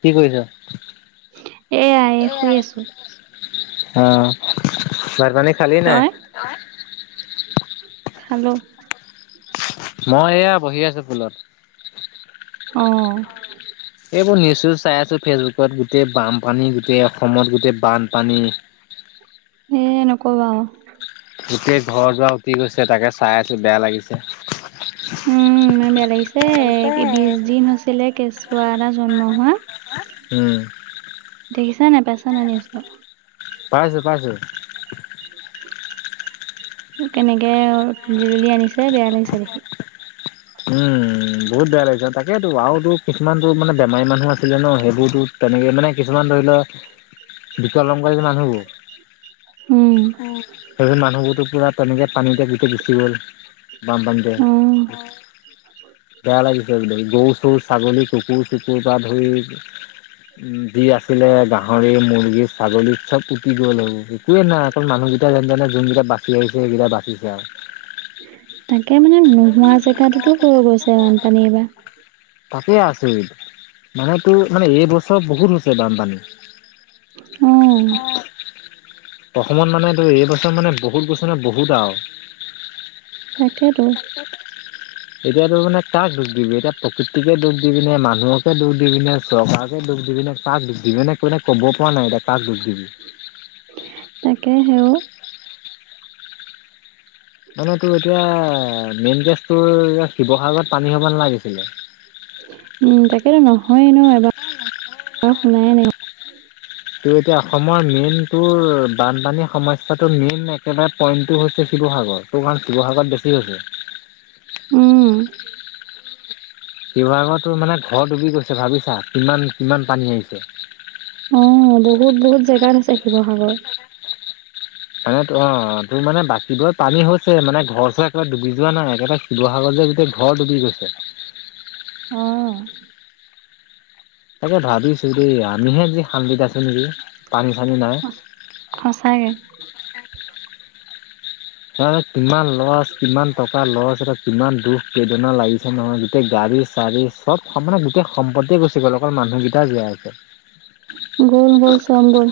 কি কৰিছ এয়া এ শুই আছো অ ভাত পানী খালি নাই তই খালো মই এয়া বহি আছো ফুলত অ এইবোৰ নিউজ চিউজ চাই আছো ফেচবুকত গোটেই বানপানী গোটেই অসমত গোটেই বানপানী এ নকবা আও গোটেই ঘৰ-দুৱাৰ উতি গৈছে তাকে চাই আছো বেয়া লাগিছে। উম ইমান বেয়া লাগিছে বিশ দিন হৈছিলে কেঁচুৱা এটা জন্ম হোৱা উম দেখিছা নাই পাইছা নে নাই নিউজটো পাইছো পাইছো কেনেকে তুলি তুলি আনিছে বেয়া লাগিছে দেখি উম বহুত বেয়া লাগিছে তাকেইেতো আৰুতো কিছুমানতো মানে বেমাৰী মানুহ আছিলে ন সেইবোৰতো তেনেকে মানে কিছুমান ধৰি লওক বিকলাংগ যে মানুহবোৰ উম সেইবোৰ মানুহবোৰতো পুৰা তেনেকে পানীতে গোটে গুচি গ'ল বানপানীতে অ অঁ বেয়া লাগিছে গোটে গৰু চৰু ছাগলী কুকুৰ চুকুৰ পৰা ধৰি উ যি আছিলে গাহৰি মুৰ্গী ছাগলী চব উতি গ'ল আৰু একোৱে নাই অকল মানুহকেইটা যেন তেনে যোনকেইটা বাচিছে সেইকেইটা বাচিছে আৰু তাকে মানে নোহোৱা জেগাাততো হৈ গৈছে বানপানী এইবাৰ তাতেই আছৰিত মানেটো এইবছৰ বহুত হৈছে বানপানী অ অসমত মানে এই এইবছৰ মানে বহুত বছৰত বহুত আও তাকেতো ক এতিয়াাতো মানে কাক দুখ দিবি এতিয়া প্ৰকৃতিকে দোখ দিবিনে মানুহকে দুখ দিবিনে চৰকাৰকে দুখ দিবি নে কাক দুখ দিবি নে কোনে ক'ব পৰা নাই এতিয়া কাক দুখ দিবি তাকেহে অও মানে তোৰ এতিয়া মেইন কেছ তোৰ শিৱসাগৰত পানী হব নালাগিছিলে উম, তাকেতো নহয়েই ন। এবাৰ শুনাইে নাই। তেনতে এতিয়া অসমৰ মেইনটো বানপানী সমস্যাটো মেইন একেবাৰে। পইন্টটো হৈছে শিৱসাগৰ, তাৰ কাৰণ শিৱসাগৰত বেছি হৈছে। উম। শিৱসাগৰ তো মানে ঘৰ ডুবি গৈছে ভাবিছা। কিমান- কিমান পানী আহিছে। অ, বহুত- বহুত জেগাত হৈছে শিৱসাগৰ। মানে ত, অ, তোৰ মানে বাকীবোৰৰ পানী হৈছে, মানে ঘৰ চৰ একেবাৰে ডুবি যোৱা নাই। একেবাৰে শিৱসাগৰ যে গোটেই ঘৰ ডুবি গৈছে। উম। তাকেই ভাবিছো দেই, আমিহে যি শান্তিত আছো নেকি? পানী- চানী নাই। অ সঁচাকে। হয়, কিমান লছ, কিমান টকা লছ। কিমান দুখ বেদনা লাগিছে নহয়। গোতেই গাড়ী- চাড়ী চব সমানে গোটেই। সম্পত্তি গুচি গ'ল। অকল মানুহকেইটা জীয়াই আছে। গ'ল গ'ল চব গ'ল।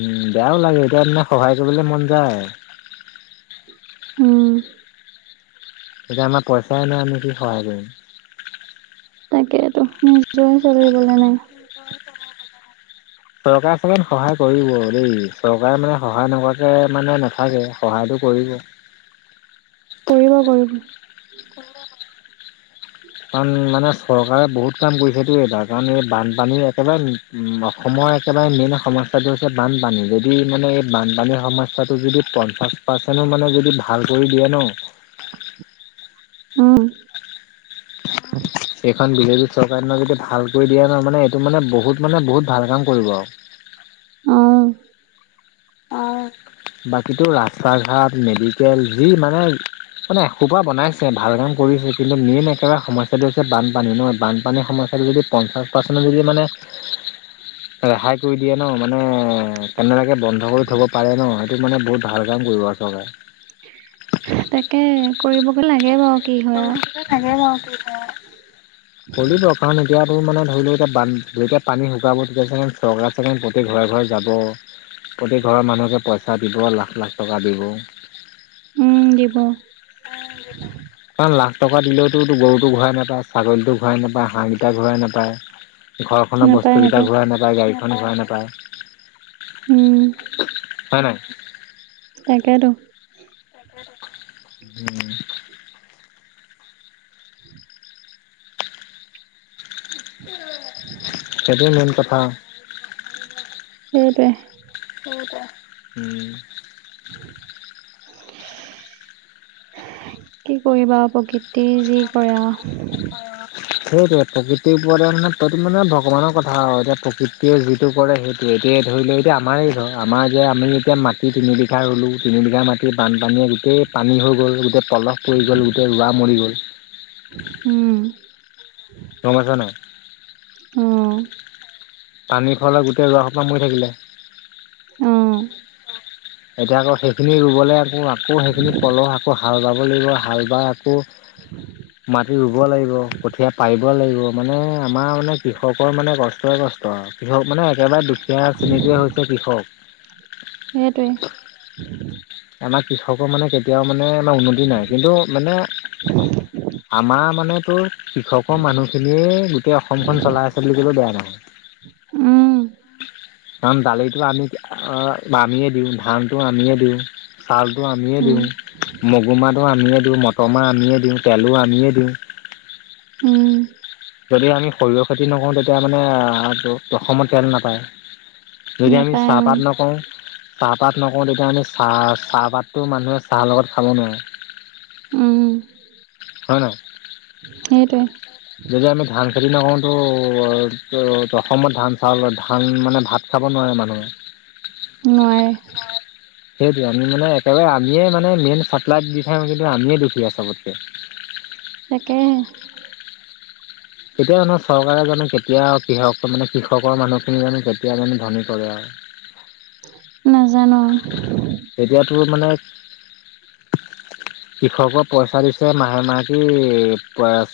উম, বেয়াও লাগে, এতিয়া তাকে সহায় কৰিবলে মন যায়। [inaudible] উম। কিন্তু এতিয়া আমাৰ পইচাই নাই, আমি কি সহায় কৰিম। তাকেইটো নিজৰ চলিবলে নাই। [unintelligible] চৰকাৰখনে মানে সহায় কৰিব দেই। চৰকাৰে মানে সহায় নকৰাকে মানে নাথাকে। সহায়টো কৰিব। কৰিব- কৰিব। কাৰণ মানে চৰকাৰে বহুত কাম কৰিছেটো। এইবাৰ কাৰণ এই বানপানী একেবাৰে উম, অসমৰ একেবাৰে মেইন সমস্যাটো হৈছে বানপানী। যদি মানে এই বানপানীৰ সমস্যাটো যদি পঞ্চাশ পাৰ্চেন্টৰ মানে যদি ভাল কৰি দিয়ে ন। উম। [unintelligible] সেইখন বিজেপি চৰকাৰে ন, যদি ভালকৈ দিয়া নহয় মানে, এইটো মানে বহুত, মানে বহুত ভাল কাম কৰিব আৰু। উম। বাকীতো ৰাস্তা- ঘাট, মেডিকেল যি মানে মানে এসোপা বনাইছে। ভাল কাম কৰিছে, কিন্তু মেইন একেবাৰে সমস্যা এইটো হৈছে, বানপানী নহয়, বানপানীৰ সমস্যাটো যদি পঞ্চাছ পাৰ্চেণ্টত যদি মানে ৰেহাই কৰি দিয়ে ন, মানে কেনে বাকে বন্ধ থ'ব পাৰে ন। সেইটো মানে বহুত ভাল কাম কৰিব আৰু চৰকাৰে। তাকে কৰিবগে লাগে বাৰু। কি হয় আৰু। কৰিব লাগে বাৰু, কৰিব কাৰণ এতিয়া মানে ধৰি লও এতিয়া, বান, এতিয়া পানী শুকাব তেতিয়া চ, চৰকাৰ চাগে গোটেই ঘৰে ঘৰে যাব। প্ৰতি ঘৰৰ মানুহকে পইচা দিব লাখ- লাখ টকা দিব। উম, দিব। [unintelligible] কাৰণ লাখ টকা দিলওতো, গৰুটো ঘূৰাই নাপায় ছাগলীটো ঘূৰাই নাপায়, হাঁহকেইটা ঘূৰাই নাপায়। ঘৰখনৰ বস্তুকেইটা ঘূৰাই নাপায়, গাড়ীখন ঘূৰাই নাপায়। উম হয় নহয়? তাকেইটো। [unintelligible] সেইটোয়ে মেইন কথা। সেইটোৱে। উম। কি কৰিবা প্ৰকৃতি [unintelligible] অ। সেইটোৱে প্ৰকৃতিৰ ওপৰতে মানে ভগৱানৰ কথা এতিয়া প্ৰকৃতিয়ে যিটো কৰে সেই এতিয়া ধৰি লওক এতিয়া আমাৰেই ঘৰ আমাৰ যে আমি এতিয়া মাটি [unintelligible] মাটি বানপানীয়ে গোটেই পানী হৈ গ'ল, গোটেই পলস পৰি গ'ল, গোটেই ৰোৱা মৰি গ'ল। উম। [unintelligible] অ। পানী খোৱালাই গোটেই ৰুৱা সোপাহ মৰি থাকিলে। উম। এতিয়া আকৌ সেইখিনি ৰুবলৈ আকৌ আকৌ সেইখিনি পলহ আকৌ হাল বাব লাগিব, হাল বাই আকৌ [inaudible] মাটি ৰুব লাগিব, কঠীয়া পাৰিব লাগিব, মানে আমাৰ মানে কৃষকৰ মানে কষ্টই কষ্ট আৰু। কৃষক মানে একেবাৰে দুখীয়া শ্ৰেণীটোৱে হৈছে কৃষক। সেইটোৱে। আমাৰ কৃষকৰ মানে কেতিয়াও মানে উন্নতি নাই, কিন্তু মানে আমাৰ মানে তোৰ কৃষকৰ মানুহখিনিয়ে গোটেই অসমখন চলাই আছে বুলি ক'লে বেয়া নহয়। উম। কাৰণ দালিটো আমি আমিয়ে দিওঁ, ধানটো আমিয়ে দিওঁ। চাউলটো আমিয়ে উম দিওঁ, মগু মাহটো আমিয়ে দিওঁ, মটৰ মাহ আমিয়ে দিওঁ, তেলো আমিয়ে দিওঁ। উম। যদি আমি সৰিয়হ খেতি নকৰোঁ, তেতিয়া মানে অসমত তেল নাপায়। যদি আমি নাপায় উম চাহপাত নকৰো চাহপাত নকৰো, তেতিয়া আমি চাহ চাহপাততটো মানুহে চাহৰ লগত খাব নোৱাৰে। উম। হয় ন! সেইটোৱে। যদি আমি ধান খেতি নকৰো, তো অ ত অসমত ধান চাউলৰ ধান মানে ভাত খাব নোৱাৰে মানে। নোৱাৰে [unintelligible] সেইটোৱে, আমি মানে একেবাৰে আমিয়ে মানে মেইন চাপ্লাই দি থাকোঁ কিন্তু আমিয়ে দুখীয়া চবতকে। তাকে। কেতিয়া মানে চৰকাৰে জানো কেতিয়া কৃষক মানে কৃষকৰ মানুহ খিনি জানো কেতিয়া মানে ধনী কৰে আৰু। [inaudible] নাজানো! তেতিয়াতো মানে কৃষক পইচা দিছে মাহে-মাহে কি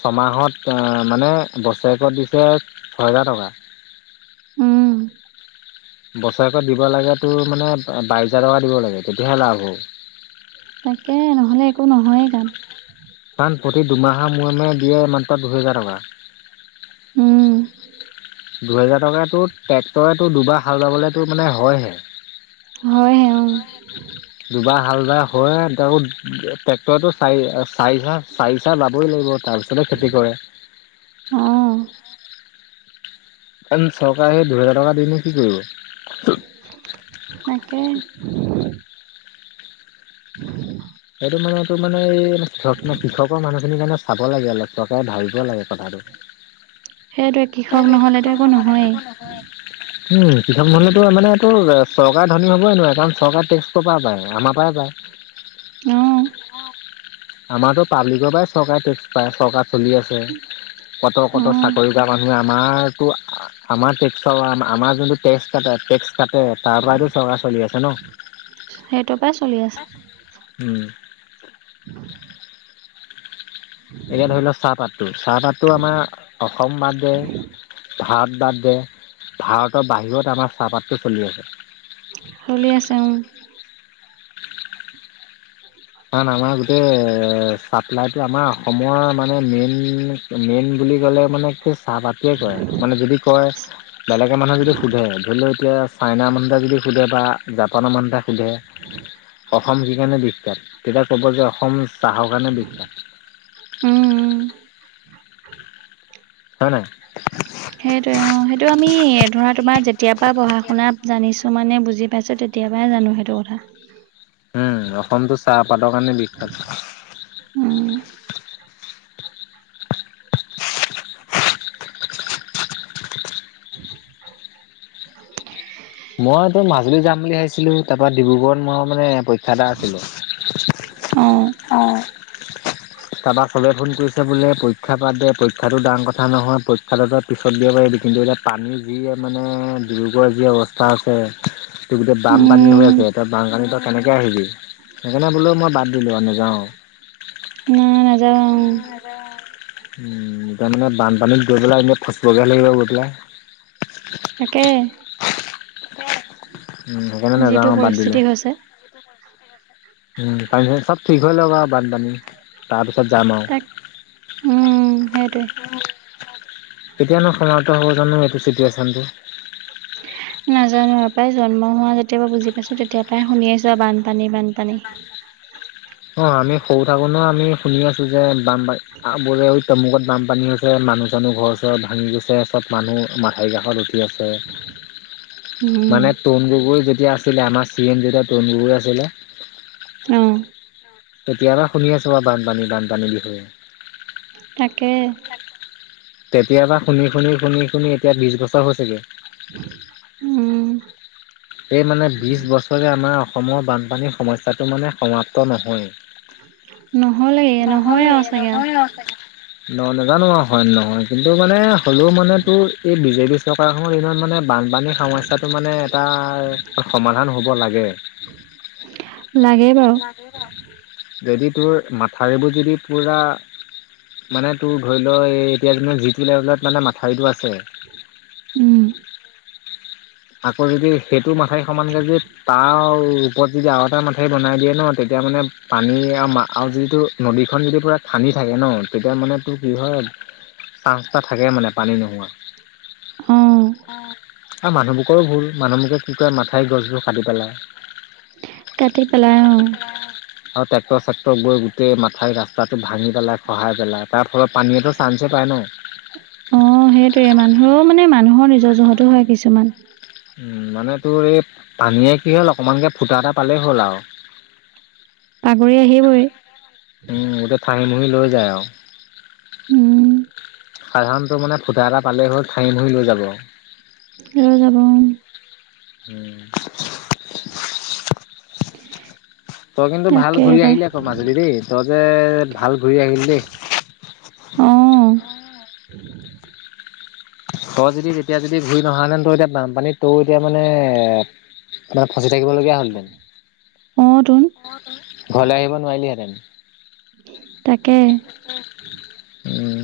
ছমাহত মানে বছৰেকত দিছে ছহেজাৰ টকা। উম। বছৰেকত দিব লাগে তোৰ মানে বাইছ হাজাৰ টকা দিব লাগে, তেতিয়াহে লাভ হ'ব। তাকে নহ'লে একো নহয়ে কাম। তাত প্ৰতি দুমাহৰ মূৰে মূৰে দিয়ে ই মাত্ৰ দুহেজাৰ টকা। উম দুহেজাৰ টকাটো ট্ৰেক্টৰে দুবাৰ হাল বাব'লে তোৰ মানে হয়হে। হয়হে অ'। দুবাৰ হাল বাই হয় তেওঁ টেক তইতো চাৰি চাৰি চাহ, চাৰি চাহ লাবই লাগিব তাৰপিছতে খেতি কৰে। অ'। কাৰন চৰকাৰে সেই দুহেজাৰ টকা দিনো কি কৰিব। তাকে। [inaudible] সেইটো মানে এই তোৰ মানে এই কৃষকৰ মানুহখিনিৰ কাৰণে চাব লাগে অলপ, চকাৰে ভাবিব লাগে কথাটো। সেইটোৱে কৃষক নহলেতো একো নহয়েই উম, কৃষক নহ'লেতো মানে এইটো চৰকাৰে ধনী হ'বই নোৱাৰে কাৰণ চৰকাৰ টেক্স ক'ৰ পৰা পায়, আমাৰ পৰাই পায়। অ আমাৰতো পাব্লিকৰ পৰাই চৰকাৰে টেক্স পায় চৰকাৰ চলি আছে, কট অ কট চাকৰি কৰা মানুহে আমাৰতো আমাৰ টেক্সৰ আমাৰ যোনটো টেক্স কাটে তাৰ পৰাইতো চৰকাৰ চলি আছে ন'। সেইটোৰ পৰাই চলি আছে। উম। [inaudible] এতিয়া ধৰি লও চাহপাটো, চাহপাতটো আমাৰ অসম বাদে ভাৰত বাদ দে, ভাৰতৰ বাহিৰত আমাৰ চাহপাতটো চলি আছে। চলি আছে উম। কাৰণ আমাৰ গোটেই চাপ্লাইটো আমাৰ অসমৰ মানে মেইন মেইন বুলি ক'লে মানে সেই চাহপাতটোৱে কয়, মানে যদি কয় বেলেগে মানুহে যদি সুধে ধৰি লও এতিয়া চাইনা মানুহ যদি সোধে বা জাপানৰ মানুহে সোধে অসম কি কাৰণে বিখ্যাত তেতিয়া ক'ব যে অসম চাহৰ কাৰণে বিখ্যাত। উম, উ। হয় নাই? সেইটোৱে অ', সেইটো আমি ধৰা তোমাৰ যেতিয়াৰ পঢ়া শুনাত জানিছোঁ মানে বুজি পাইছোঁ তে কেতিয়াবাই জানো সেইটো কথা। [inaudible] উম, অসমতো চাহপাতৰ কাৰণে বিখ্যাত। উম। [inaudible] মইতো মাজুলী যাম বুলি ভাবিছিলোঁ, তাৰ পৰা ডিব্ৰুগড়ত মই মানে পৰীক্ষা এটা আছিলে। অ'। অ'। তাৰপা চবে ফোন কৰিছে বোলে পৰীক্ষা বাদ দে, পৰীক্ষাটো ডাঙৰ কথা নহয়, পৰীক্ষাটো তই পিছত দিব পাৰিবি কিন্তু এইয়া পানীৰ যিয়ে মানে ডিব্ৰুগড় যি অৱস্থা হৈছে। ত' গোটেই বানপানী হৈ উম আছে, তই বানপানী তই কেনেকে আহিবি সেইকাৰণে বুলো মই বাদ দিলোঁ আৰু নেযাওঁ। নাই নাযাওঁ অ'। উম, এতিয়া মানে বানপানীত গৈ পেলাই এনে ফচিবহে লাগিব গৈ এতিয়া। তাকে। সেইকাৰণে যিটো নাযাওঁ বাদ দিলো। পৰিস্থিতি হৈছে উম পানী চব ঠিক হৈ লওক আৰু বানপানী তাৰপিছত যাম আৰু। তাক উম সেইটোৱে কেতিয়ানো সমাপ্ত হ'ব জানো এইটো চিটুৱেচনটো। নাজানো আৰু পায় জন্ম হোৱা যেতিয়া পৰা বুজি পাইছো তেতিয়া পৰাই শুনি আছো আৰু বানপানী বানপানী। অ' আমি সৰু থাকো নো আমি শুনি আছো যে বানপানী বোলে তমুকত বানপানী হৈছে। মানুহ চানুহ ঘৰ চৰ ভাঙি গৈছে চব মানুহ মথাউৰিৰ কাষত আছে উম। মানে তৰুণ গগৈ যেতিয়া আছিলে আমাৰ চি এম যেতিয়া তৰুণ গগৈ আছিলে অ'। তেতিয়াৰপৰা শুনি আছো মই বানপানী বানপানী বুলি। তাকে। তেতিয়াৰ পৰা শুনি শুনি শুনি শুনি এতিয়া বিশ বছৰ হৈছেগে। উম। সে মানে বিশ বছৰে আমাৰ অসমৰ বানপানীৰ সমস্যাটো মানে সমাপ্ত নহ'লেগে নহয়য়েই। নহয় নহ'লেই, আৰু চাগে নহয়ে আৰু চাগে ন নাজানো হয় নহয় কিন্তু মানে হ'লেও মানে তোৰ এই বিজেপি চৰকাৰখনৰ দিনত মানে বানপানীৰ সমস্যাটো মানে এটা সমাধান হ'ব লাগে লাগে বাৰু লা যদি তোৰ মাথাউৰিবোৰ যদি পূৰা মানে তোৰ ধৰি লো এতিয়া যিটো লেভেলত মানে মাটি মথাউৰিটো আছে উম। আকৌ যদি সেইটো মাথাই সমানকে যে তাৰ ওপৰত যদি আৰু এটা ম মথাউৰি বনাই দিয়ে ন তেতিয়া মানে পানী আৰু আৰু যিটো নদীখন যদি পূৰা খানি থাকে ন তেতিয়া মানে তোৰ কি হয় চান্স এটা থাকে মানে পানী নোহোৱা। অ আৰু মানুহবোকৰো ভুল মানুহবোকে কি কৰে মাথাউৰিৰ গছবোৰ কাটি পেলায়। কাটি পেলাই অ'। আৰু ট্ৰেক্টৰ, চেক্টৰ গৈ গোটেই মাথাউৰি ৰাস্তাটো ভাঙি পেলাই খহাই পেলাই তাৰ ফলত পানীয়েতো চান্ঞ্চেই পায় ন। অ' সেইটোৱেই মানুহেও মানে মানুহৰ নিজৰ জহতো হয় কিছুমান। উম মানে তোৰ এই পানীয়ে কি হ'ল অকমানকে ফুটা এটা পালেই হ'ল আৰু। [inaudible] বাগৰি আহিবই। উম গোটেই ঠাহি মুহি লৈ যায় আৰু। উম। সাধাৰণ টোৰ মানে ফুটা এটা পালেই হ'ল ধাহি মুহি লৈ যাব। [unintelligible] উম। তই কিন্তু ভাল তাকে ঘূৰি পাই আহিলি আকৌ মাজুলী দেই, তই যে ভাল ঘূৰি আহিলি দেই। অ তই যদি তেতিয়া যদি ঘূৰি নহা হেতেন, তই এতিয়া বানপানীত তই এতিয়া মানে তাত ফচি থাকিবলীয়া হ'ল হেতেন। অ' তোন। ঘৰলৈ আহিব নোৱাৰিলিহেঁতেন। তাকে। উম।